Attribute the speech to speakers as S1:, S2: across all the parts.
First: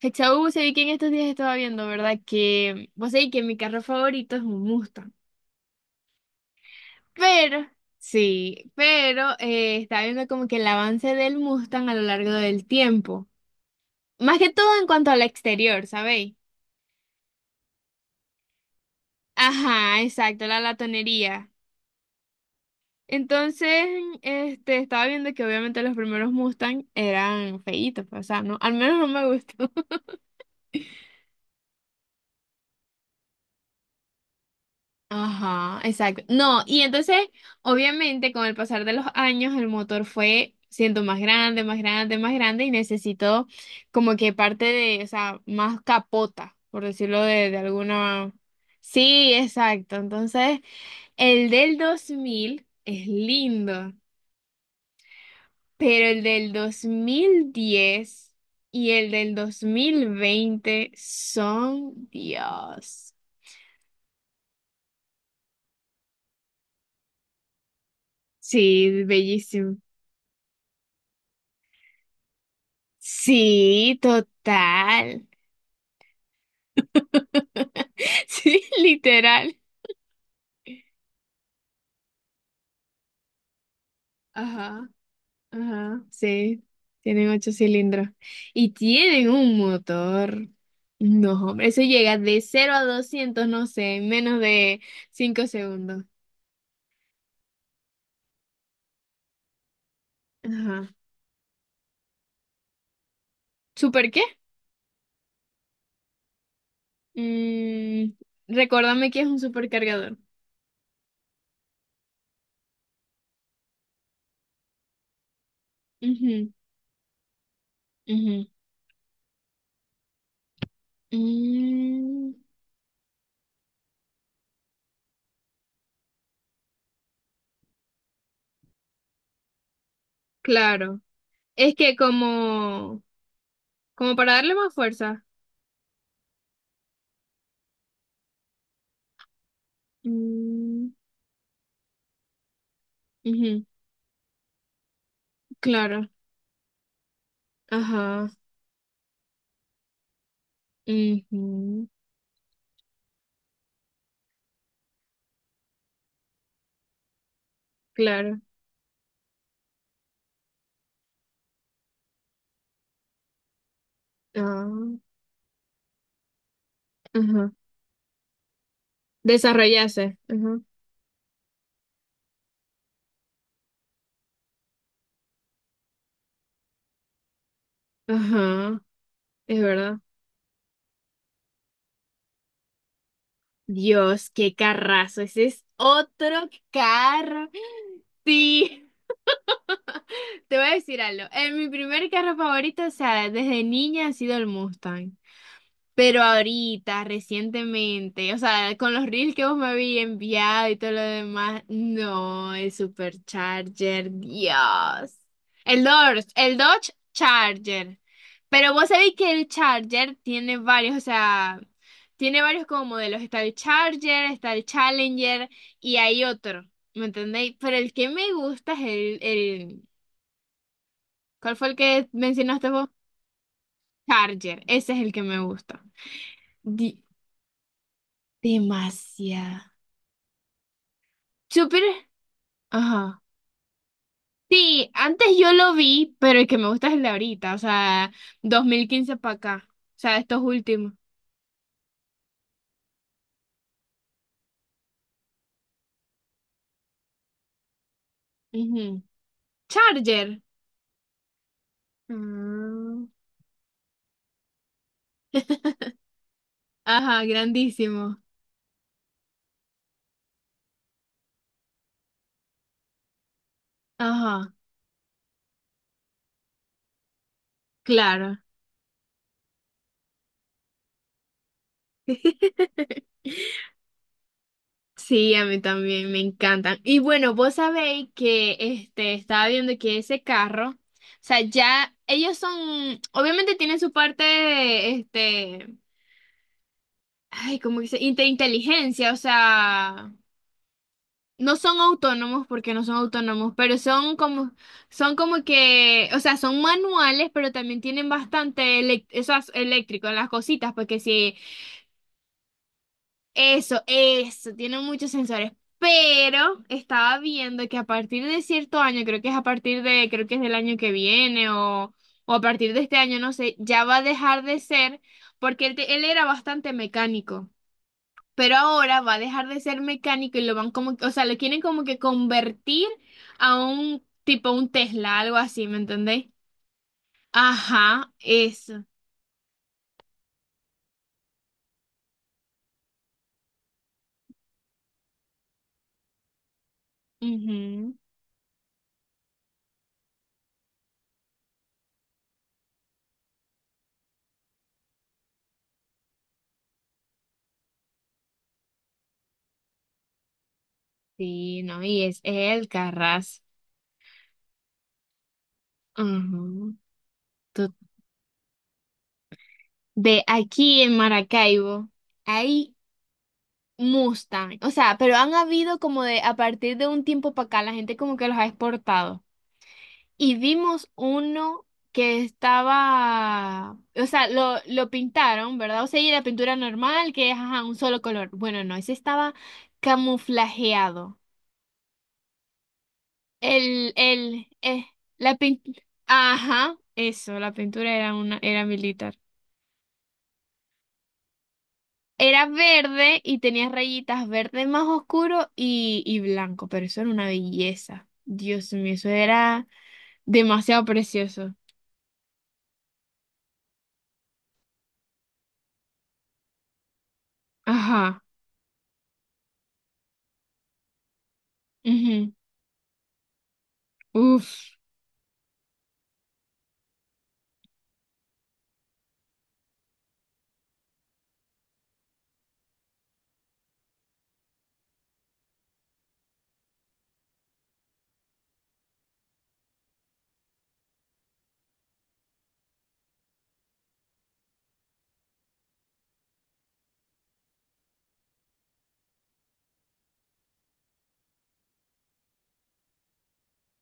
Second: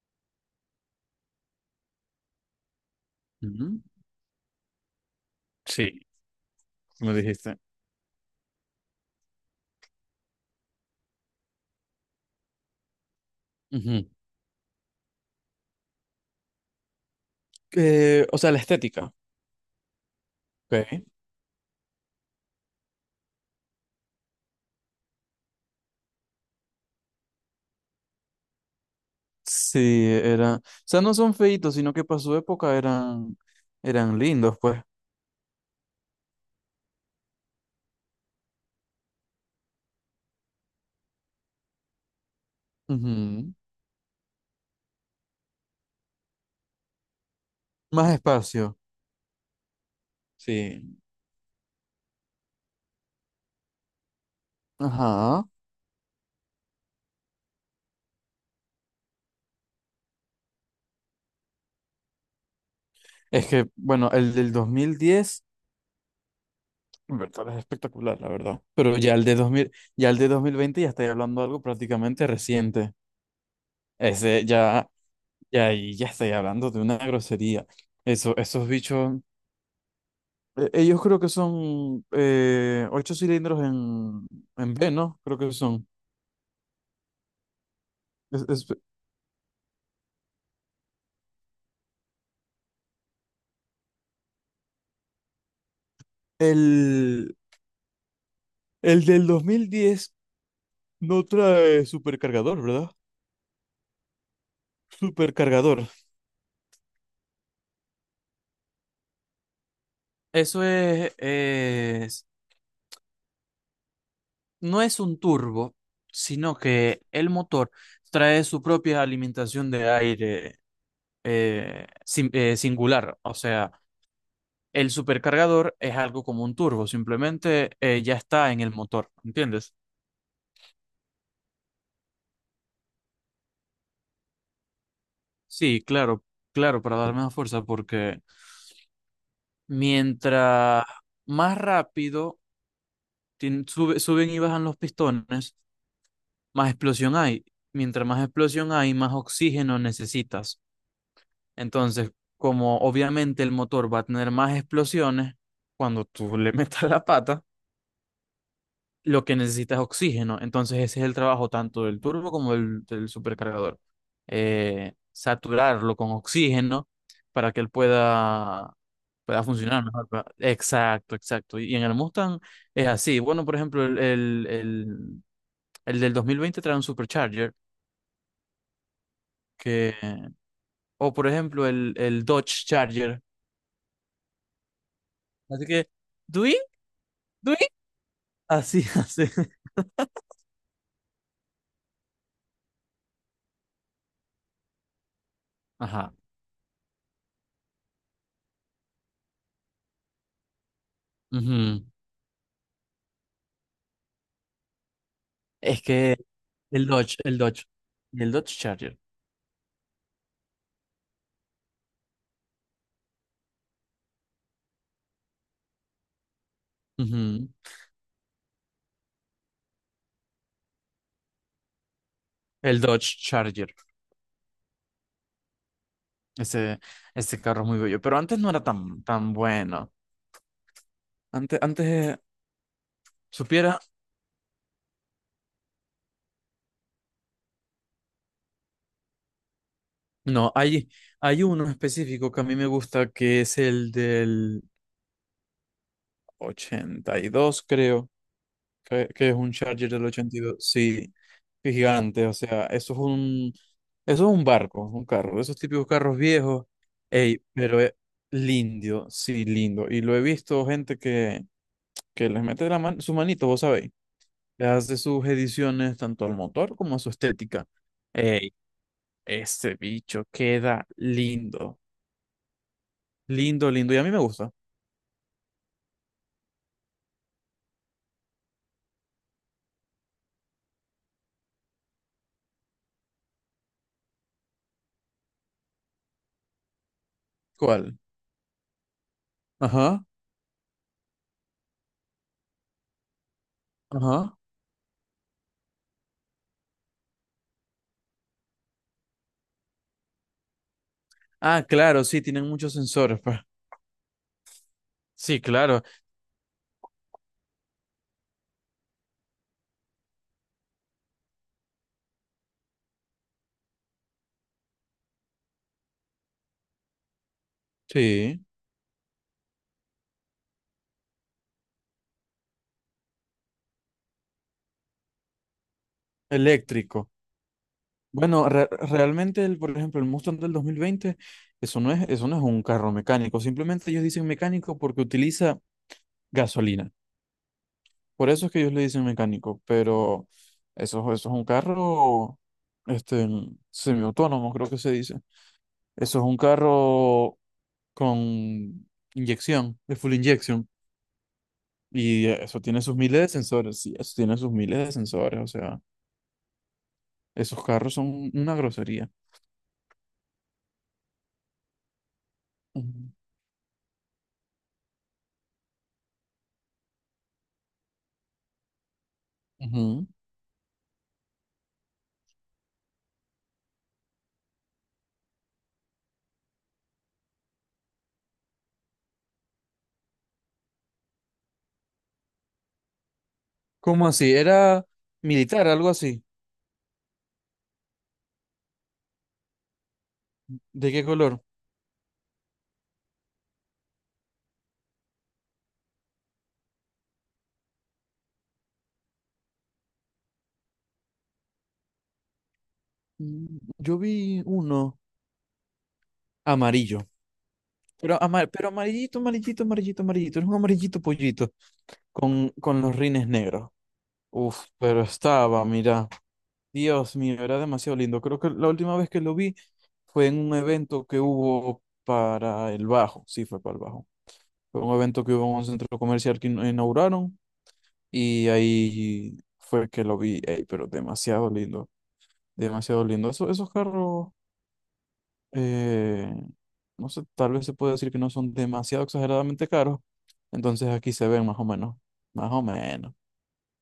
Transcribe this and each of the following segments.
S1: Hechau, se vi que en estos días estaba viendo, ¿verdad? Que vos sabés que mi
S2: Ujú.
S1: carro favorito es un Mustang.
S2: Sí, me dijiste.
S1: Pero, sí, pero estaba viendo como que el avance del Mustang a lo largo del tiempo.
S2: Ujú.
S1: Más que todo en cuanto al exterior, ¿sabéis?
S2: O sea, la estética.
S1: Ajá, exacto, la
S2: Ok.
S1: latonería. Entonces, estaba viendo que obviamente los primeros Mustang eran feitos, pues, o sea, no, al menos no me gustó.
S2: Sí, era. O sea, no son feitos, sino que para su época eran lindos, pues.
S1: Ajá, exacto. No, y entonces, obviamente, con el pasar de los años, el motor fue siendo más grande, más grande, más grande y necesitó
S2: Ujú.
S1: como que parte de, o sea, más capota, por decirlo de
S2: Más
S1: alguna...
S2: espacio.
S1: Sí, exacto. Entonces,
S2: Sí.
S1: el del 2000 es lindo,
S2: Ajá.
S1: pero el del 2010 y el del 2020 son, Dios.
S2: Es que, bueno, el del 2010, en verdad, es espectacular, la verdad. Pero
S1: Sí, bellísimo.
S2: ya el de 2020 ya estoy hablando de algo prácticamente reciente.
S1: Sí,
S2: Ese ya,
S1: total.
S2: ya ahí ya estoy hablando de una grosería. Eso,
S1: Sí,
S2: esos bichos,
S1: literal.
S2: ellos creo que son ocho cilindros en
S1: Ajá,
S2: B, ¿no? Creo que son.
S1: ajá, sí. Tienen ocho cilindros.
S2: Es- es-
S1: Y tienen un motor. No, hombre, eso llega de 0 a 200 no sé, en menos de 5 segundos.
S2: el, el del 2010
S1: Ajá.
S2: no trae supercargador, ¿verdad?
S1: ¿Super qué?
S2: Supercargador.
S1: Mm, Recuérdame que es un supercargador.
S2: Eso es, es- no es un turbo,
S1: Ujú,
S2: sino que el motor trae
S1: ujú.
S2: su propia alimentación de aire
S1: Mm,
S2: singular. O sea, el supercargador es algo como un turbo, simplemente ya está en el motor, ¿entiendes?
S1: claro. Es que como para darle más fuerza.
S2: Sí, claro, claro, para darme más fuerza, porque mientras
S1: Mm,
S2: más rápido
S1: ujú.
S2: suben y bajan los pistones,
S1: Claro,
S2: más explosión hay. Mientras más
S1: ajá,
S2: explosión hay, más oxígeno necesitas.
S1: ujú,
S2: Entonces, como obviamente el motor va a tener más explosiones, cuando tú le metas la pata,
S1: claro,
S2: lo que necesita es oxígeno. Entonces ese es el trabajo tanto del turbo como del supercargador.
S1: ah,
S2: Saturarlo con oxígeno
S1: ajá,
S2: para que él pueda funcionar mejor.
S1: desarrollarse, ajá,
S2: Exacto, exacto. Y en el Mustang es así. Bueno, por ejemplo, el del 2020 trae un supercharger
S1: ajá, es
S2: que,
S1: verdad.
S2: o por ejemplo, el Dodge Charger.
S1: Dios, qué carrazo, ese es
S2: Así que,
S1: otro
S2: ¿Dui?
S1: carro.
S2: ¿Dui? Así,
S1: Sí,
S2: así.
S1: te voy a decir algo. En mi primer carro favorito, o sea, desde niña ha sido el Mustang.
S2: Ajá.
S1: Pero ahorita, recientemente, o sea, con los reels que vos me habías enviado y todo lo demás,
S2: Ujú.
S1: no, el Supercharger, Dios.
S2: Es que
S1: El Dodge
S2: El Dodge.
S1: Charger.
S2: Y el Dodge
S1: Pero vos
S2: Charger.
S1: sabéis que el Charger tiene varios, o sea, tiene varios como modelos. Está el Charger, está el Challenger y hay otro, ¿me
S2: Ujú.
S1: entendéis? Pero el que me gusta es ¿cuál fue el que mencionaste
S2: El
S1: vos?
S2: Dodge Charger.
S1: Charger, ese es el que me gusta.
S2: Ese,
S1: Di-
S2: ese carro es muy bello. Pero antes no era tan, tan
S1: Demasiado.
S2: bueno. Antes
S1: Supieras- Ajá.
S2: supiera.
S1: Sí, antes yo lo vi, pero el que me gusta es el de ahorita, o sea, 2015 para acá, o sea, estos
S2: No, hay,
S1: últimos.
S2: hay uno específico que a mí me gusta que es el del 82 creo.
S1: Ujú.
S2: Que es un Charger del ochenta y
S1: Charger.
S2: dos Sí, qué gigante. O sea,
S1: Mm.
S2: eso es un barco, un carro. Esos típicos carros viejos.
S1: Ajá,
S2: Ey, pero es
S1: grandísimo.
S2: lindo. Sí, lindo. Y lo he visto gente que les mete la su manito, vos sabéis.
S1: Ajá,
S2: Le hace sus ediciones tanto al motor como a su estética.
S1: claro.
S2: Ey, este bicho queda lindo. Lindo, lindo. Y a mí me gusta.
S1: Sí, a mí también me encantan. Y bueno, vos sabéis que estaba viendo que ese carro, o sea, ya ellos son, obviamente tienen su parte, ay, como dice,
S2: ¿Cuál?
S1: inteligencia, o
S2: Ajá,
S1: sea, no son autónomos porque no son autónomos, pero son
S2: ajá.
S1: como, son como que, o sea, son manuales, pero también tienen bastante eso es eléctrico en las cositas, porque sí,
S2: Ah, claro, sí, tienen muchos sensores, pues.
S1: eso, tienen muchos
S2: Sí,
S1: sensores.
S2: claro.
S1: Pero estaba viendo que a partir de cierto año, creo que es a partir de, creo que es del año que viene o a partir de este año, no sé, ya va a dejar de ser, porque él era bastante mecánico.
S2: Sí,
S1: Pero ahora va a dejar de ser mecánico y lo van como, o sea, lo quieren como que convertir a un tipo un Tesla, algo así, ¿me entendéis?
S2: eléctrico.
S1: Ajá,
S2: Bueno,
S1: eso.
S2: realmente, el, por ejemplo, el Mustang del 2020, eso no es un carro mecánico. Simplemente ellos dicen mecánico porque utiliza gasolina.
S1: Ujú.
S2: Por eso es que ellos le dicen mecánico, pero eso es un carro este, semiautónomo, creo que se dice. Eso es un carro con inyección, de full injection.
S1: Sí, no, y es
S2: Y eso
S1: el
S2: tiene sus miles de
S1: Carras.
S2: sensores, sí, eso tiene sus miles de sensores, o sea,
S1: Ujú.
S2: esos
S1: To-
S2: carros son una grosería.
S1: De aquí en Maracaibo hay
S2: Ujú.
S1: Mustang, o sea, pero han habido como de a partir de un tiempo para acá, la gente como que los ha exportado.
S2: Ujú.
S1: Y vimos uno que estaba, o sea, lo pintaron, ¿verdad? O sea, y la pintura normal, que es ajá, un solo color. Bueno, no, ese estaba camuflajeado. El,
S2: ¿Cómo así?
S1: el,
S2: ¿Era
S1: eh, la
S2: militar,
S1: pintura,
S2: algo así?
S1: ajá, eso, la pintura era militar.
S2: ¿De qué color?
S1: Era verde y tenía rayitas verde más oscuro y blanco, pero eso era una belleza. Dios mío, eso era demasiado precioso.
S2: Yo vi uno amarillo,
S1: Ajá.
S2: pero, pero amarillito, amarillito, amarillito, amarillito, era un amarillito pollito
S1: Ujú.
S2: con los rines negros. Uf,
S1: Uf.
S2: pero estaba, mira, Dios mío, era demasiado lindo. Creo que la última vez que lo vi fue en un evento que hubo para el Bajo, sí, fue para el Bajo. Fue un evento que hubo en un centro comercial que inauguraron y ahí fue que lo vi. Ey, pero demasiado lindo, demasiado lindo. Esos carros, eh, no sé, tal vez se puede decir que no son demasiado exageradamente caros, entonces aquí se ven más o menos, más o menos.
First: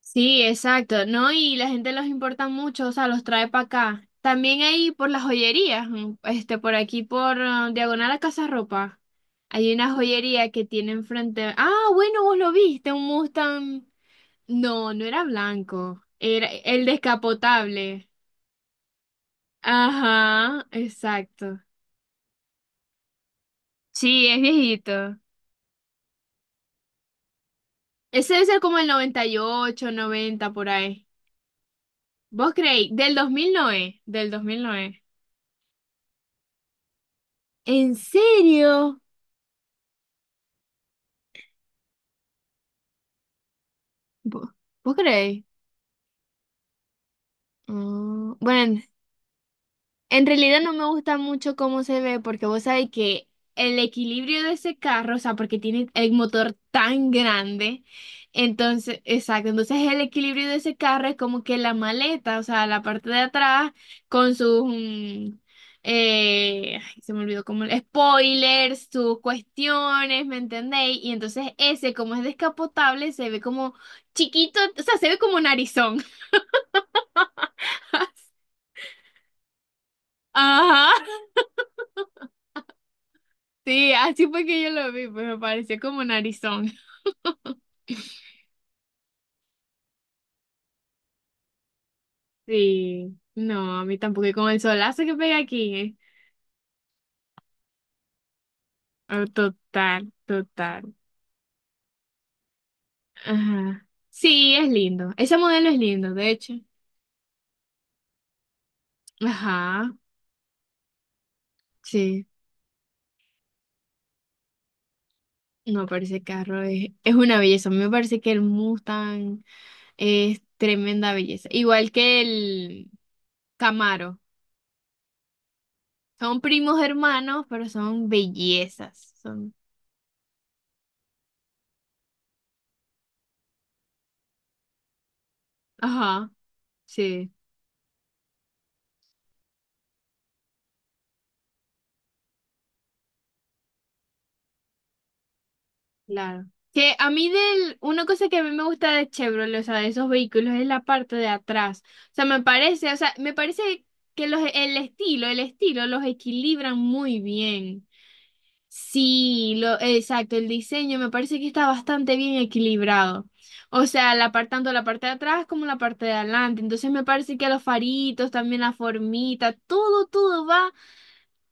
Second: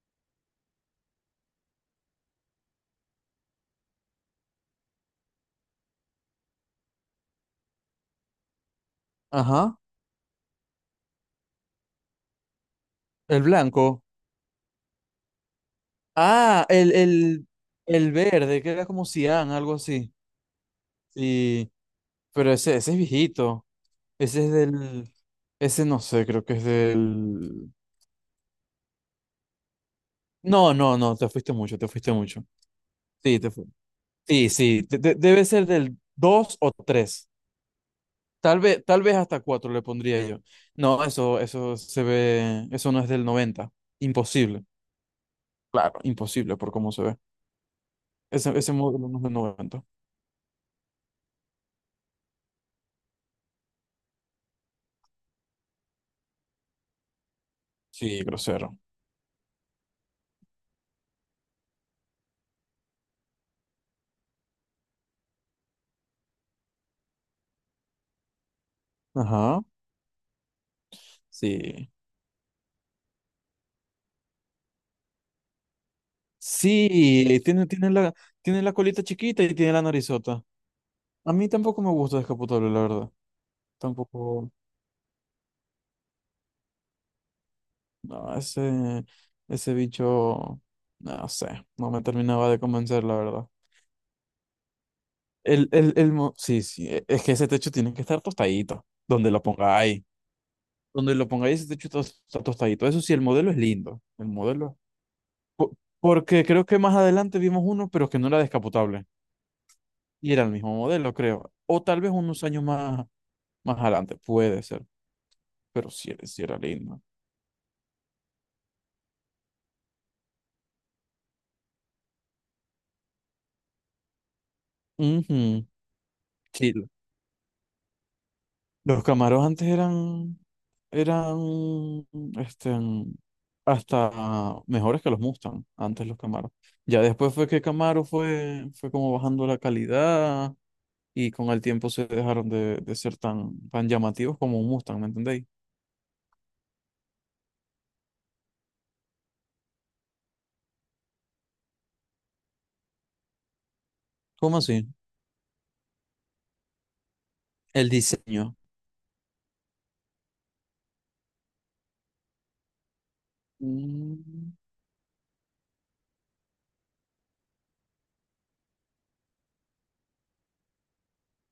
S1: Sí, exacto, ¿no? Y la gente los importa mucho, o sea, los trae para acá. También ahí por las joyerías, por aquí por Diagonal a Casa Ropa. Hay
S2: Ajá,
S1: una joyería que tiene enfrente. Ah, bueno, vos lo viste, un
S2: el
S1: Mustang.
S2: blanco.
S1: No, no era blanco, era
S2: Ah,
S1: el descapotable.
S2: el verde, que era como Cian, algo así.
S1: Ajá, exacto.
S2: Sí, pero ese es viejito.
S1: Sí, es
S2: Ese es del.
S1: viejito.
S2: Ese no sé, creo que es del.
S1: Ese debe ser como el 98, 90 por
S2: No, no,
S1: ahí.
S2: no, te fuiste mucho, te fuiste mucho.
S1: ¿Vos creéis? Del
S2: Sí, te fuiste.
S1: 2009, del
S2: Sí, sí,
S1: 2009.
S2: debe ser del 2 o 3.
S1: ¿En serio?
S2: Tal vez hasta 4 le pondría yo. No, eso se ve. Eso no es del noventa.
S1: Vo-
S2: Imposible.
S1: ¿Vos creéis?
S2: Claro, imposible por cómo se ve.
S1: Mm,
S2: Ese,
S1: bueno,
S2: ese
S1: en
S2: módulo no es del noventa.
S1: en realidad no me gusta mucho cómo se ve porque vos sabés que el equilibrio de ese carro, o sea, porque tiene el motor tan grande,
S2: Sí, grosero.
S1: entonces, exacto, entonces el equilibrio de ese carro es como que la maleta, o sea, la parte de atrás con sus, ay, se me olvidó como spoilers, sus
S2: Ajá.
S1: cuestiones, ¿me entendéis? Y entonces
S2: Sí.
S1: ese, como es descapotable, se ve como chiquito, o sea, se ve como narizón.
S2: Sí, tiene la colita chiquita y tiene la narizota.
S1: Ajá.
S2: A mí tampoco me gusta descapotable, la verdad.
S1: Sí, así fue
S2: Tampoco,
S1: que yo lo vi, pues me pareció como narizón.
S2: no, ese bicho, no sé, no me terminaba de convencer,
S1: Sí,
S2: la verdad.
S1: no, a mí tampoco, y con el solazo que pega
S2: El,
S1: aquí,
S2: el,
S1: ¿eh?
S2: el, mo- sí, sí, es que ese techo tiene que estar tostadito,
S1: Oh,
S2: donde lo pongáis.
S1: total, total.
S2: Donde lo pongáis, ese techo está tostadito. Eso sí, el modelo es
S1: Ajá.
S2: lindo, el
S1: Sí, es
S2: modelo.
S1: lindo. Ese modelo es lindo, de
S2: Porque
S1: hecho.
S2: creo que más adelante vimos uno, pero que no era descapotable.
S1: Ajá,
S2: Y era el mismo modelo, creo. O tal vez
S1: sí.
S2: unos años más. Más adelante puede ser,
S1: No,
S2: pero
S1: pero ese
S2: sí era
S1: carro es,
S2: lindo.
S1: es una belleza. A mí me parece que el Mustang es tremenda belleza. Igual que el Camaro.
S2: Ujú.
S1: Son
S2: Sí,
S1: primos hermanos, pero son
S2: los
S1: bellezas.
S2: Camaros
S1: Son...
S2: antes eran, este, hasta mejores que los Mustang, antes los
S1: Ajá,
S2: Camaros. Ya
S1: sí.
S2: después fue que Camaro fue como bajando la calidad y con el tiempo se dejaron de ser tan, tan llamativos como un Mustang, ¿me entendéis?
S1: Claro. Que a mí una cosa que a mí me gusta de Chevrolet, o sea, de esos vehículos, es la parte de atrás. O sea, me parece, o sea, me parece que los,
S2: ¿Cómo
S1: el
S2: así?
S1: estilo, el estilo los equilibran muy bien.
S2: El diseño.
S1: Sí, exacto, el diseño me parece que está bastante bien equilibrado. O sea,
S2: Mm,
S1: tanto la parte de atrás como la parte de adelante. Entonces me parece que los faritos, también la formita, todo va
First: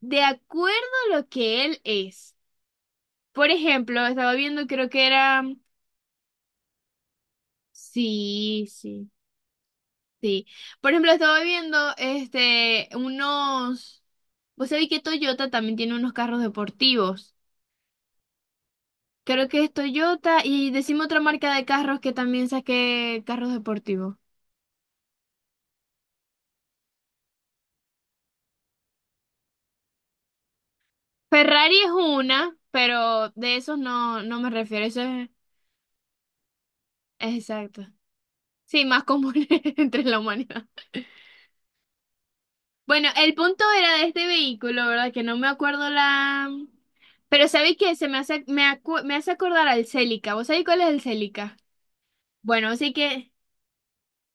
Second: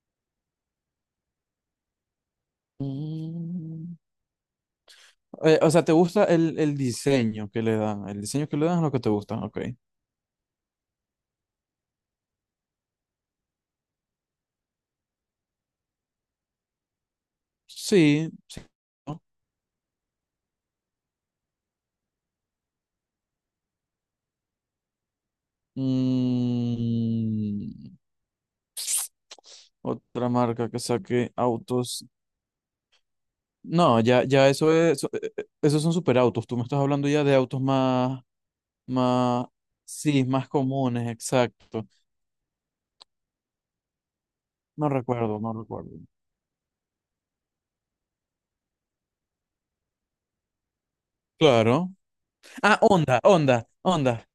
S1: de acuerdo a lo que él es. Por
S2: mm.
S1: ejemplo, estaba viendo, creo que era.
S2: O sea, ¿te gusta el diseño que le dan? El diseño que
S1: Sí,
S2: le dan es lo que te
S1: sí,
S2: gusta, ok.
S1: sí. Por ejemplo, estaba viendo unos. Vos sabés que Toyota también tiene unos carros deportivos.
S2: Sí, sí. ¿No?
S1: Creo que es Toyota y decimos otra marca de carros que también saque carros deportivos.
S2: Mm, otra marca que saque
S1: Ferrari es
S2: autos.
S1: una, pero de esos
S2: No,
S1: no,
S2: ya,
S1: no
S2: ya
S1: me
S2: eso
S1: refiero.
S2: es,
S1: Eso es,
S2: esos son superautos. Tú me estás hablando ya de
S1: es
S2: autos
S1: exacto. Sí, más común
S2: más,
S1: entre la
S2: sí, más
S1: humanidad.
S2: comunes, exacto.
S1: Bueno, el punto era de este vehículo,
S2: No
S1: ¿verdad? Que no
S2: recuerdo,
S1: me
S2: no
S1: acuerdo
S2: recuerdo.
S1: la... Pero ¿sabéis qué? Se me hace, me hace acordar al Celica. ¿Vos sabéis cuál es el Celica?
S2: Claro.
S1: Bueno,
S2: Ah,
S1: así
S2: Honda,
S1: que
S2: Honda, Honda.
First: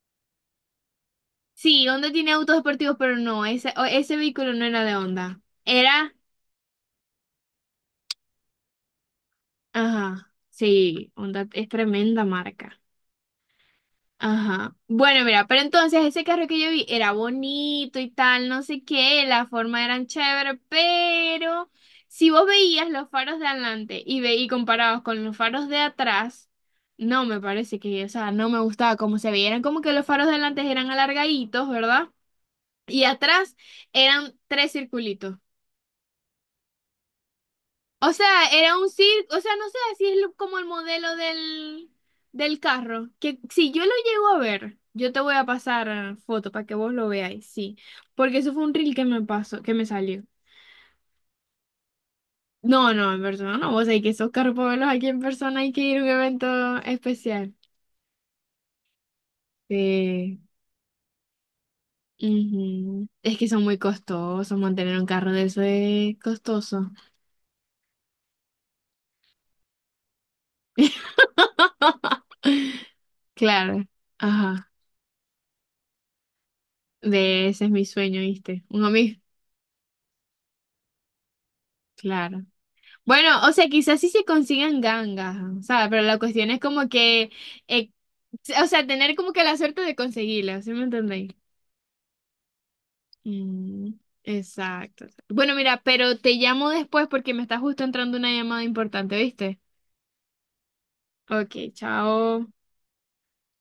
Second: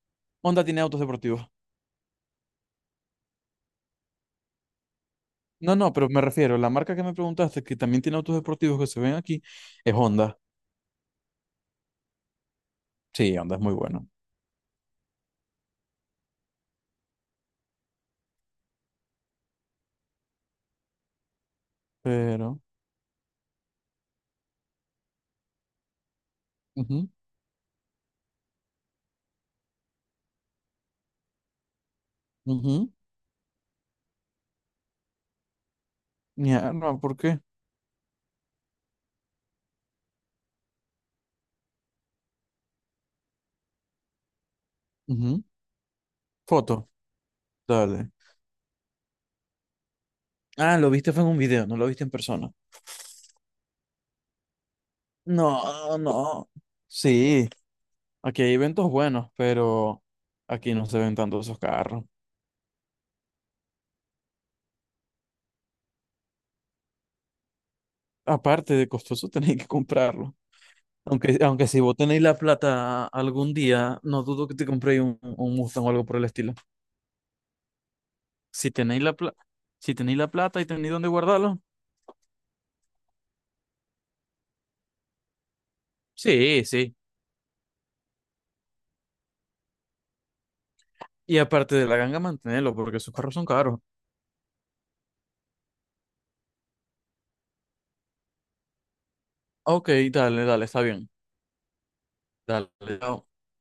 S2: Honda tiene autos deportivos.
S1: sí, Honda tiene autos deportivos, pero no, ese vehículo no era de Honda.
S2: No, no, pero
S1: Era...
S2: me refiero, la marca que me preguntaste, que también tiene autos deportivos que se ven aquí, es
S1: Ajá,
S2: Honda.
S1: sí, Honda es tremenda marca.
S2: Sí, Honda es muy bueno.
S1: Ajá. Bueno, mira, pero entonces ese carro que yo vi era bonito y tal, no sé qué, la forma eran chévere, pero si vos
S2: Pero.
S1: veías los faros de adelante y comparados con los faros de atrás,
S2: Ujú,
S1: no me parece que, o sea, no me gustaba cómo se veían, como que los faros de adelante eran alargaditos, ¿verdad?
S2: ujú.
S1: Y atrás eran tres circulitos.
S2: Ya no, ¿por qué?
S1: O sea, era un circo, o sea, no sé si es como el modelo del carro, que si yo lo llego a ver, yo te voy
S2: Ujú.
S1: a pasar foto para que
S2: Foto,
S1: vos lo veáis, sí,
S2: dale.
S1: porque eso fue un reel que me pasó, que me salió.
S2: Ah, lo viste fue en un video, no lo viste en persona.
S1: No, no, en persona no, vos sabés que esos carros para verlos aquí en persona hay que
S2: No,
S1: ir a un
S2: no.
S1: evento
S2: Sí,
S1: especial.
S2: aquí hay eventos buenos, pero
S1: Sí.
S2: aquí no se ven tanto esos carros.
S1: Ujú. Es que son muy costosos, mantener un carro de eso es costoso.
S2: Aparte de costoso, tenéis que comprarlo. Aunque si vos tenéis la plata algún
S1: Claro,
S2: día, no dudo que te
S1: ajá,
S2: compréis un Mustang o algo por el estilo.
S1: de ese es mi sueño, ¿viste?
S2: Si
S1: Un
S2: tenéis la
S1: amigo.
S2: plata, si tenéis la plata y tenéis dónde guardarlo,
S1: Claro. Bueno, o sea, quizás sí se consigan gangas, o sea, pero la cuestión es
S2: sí,
S1: como
S2: sí.
S1: que, eh, o sea, tener como que la suerte de conseguirlas, ¿sí me entendéis?
S2: Y aparte de la ganga, mantenerlo, porque esos carros son caros.
S1: Mm, exacto. Bueno, mira, pero te llamo después porque me está justo entrando una llamada importante, ¿viste?
S2: Ok, dale, dale, está bien.
S1: Ok, chao.
S2: Dale, chao.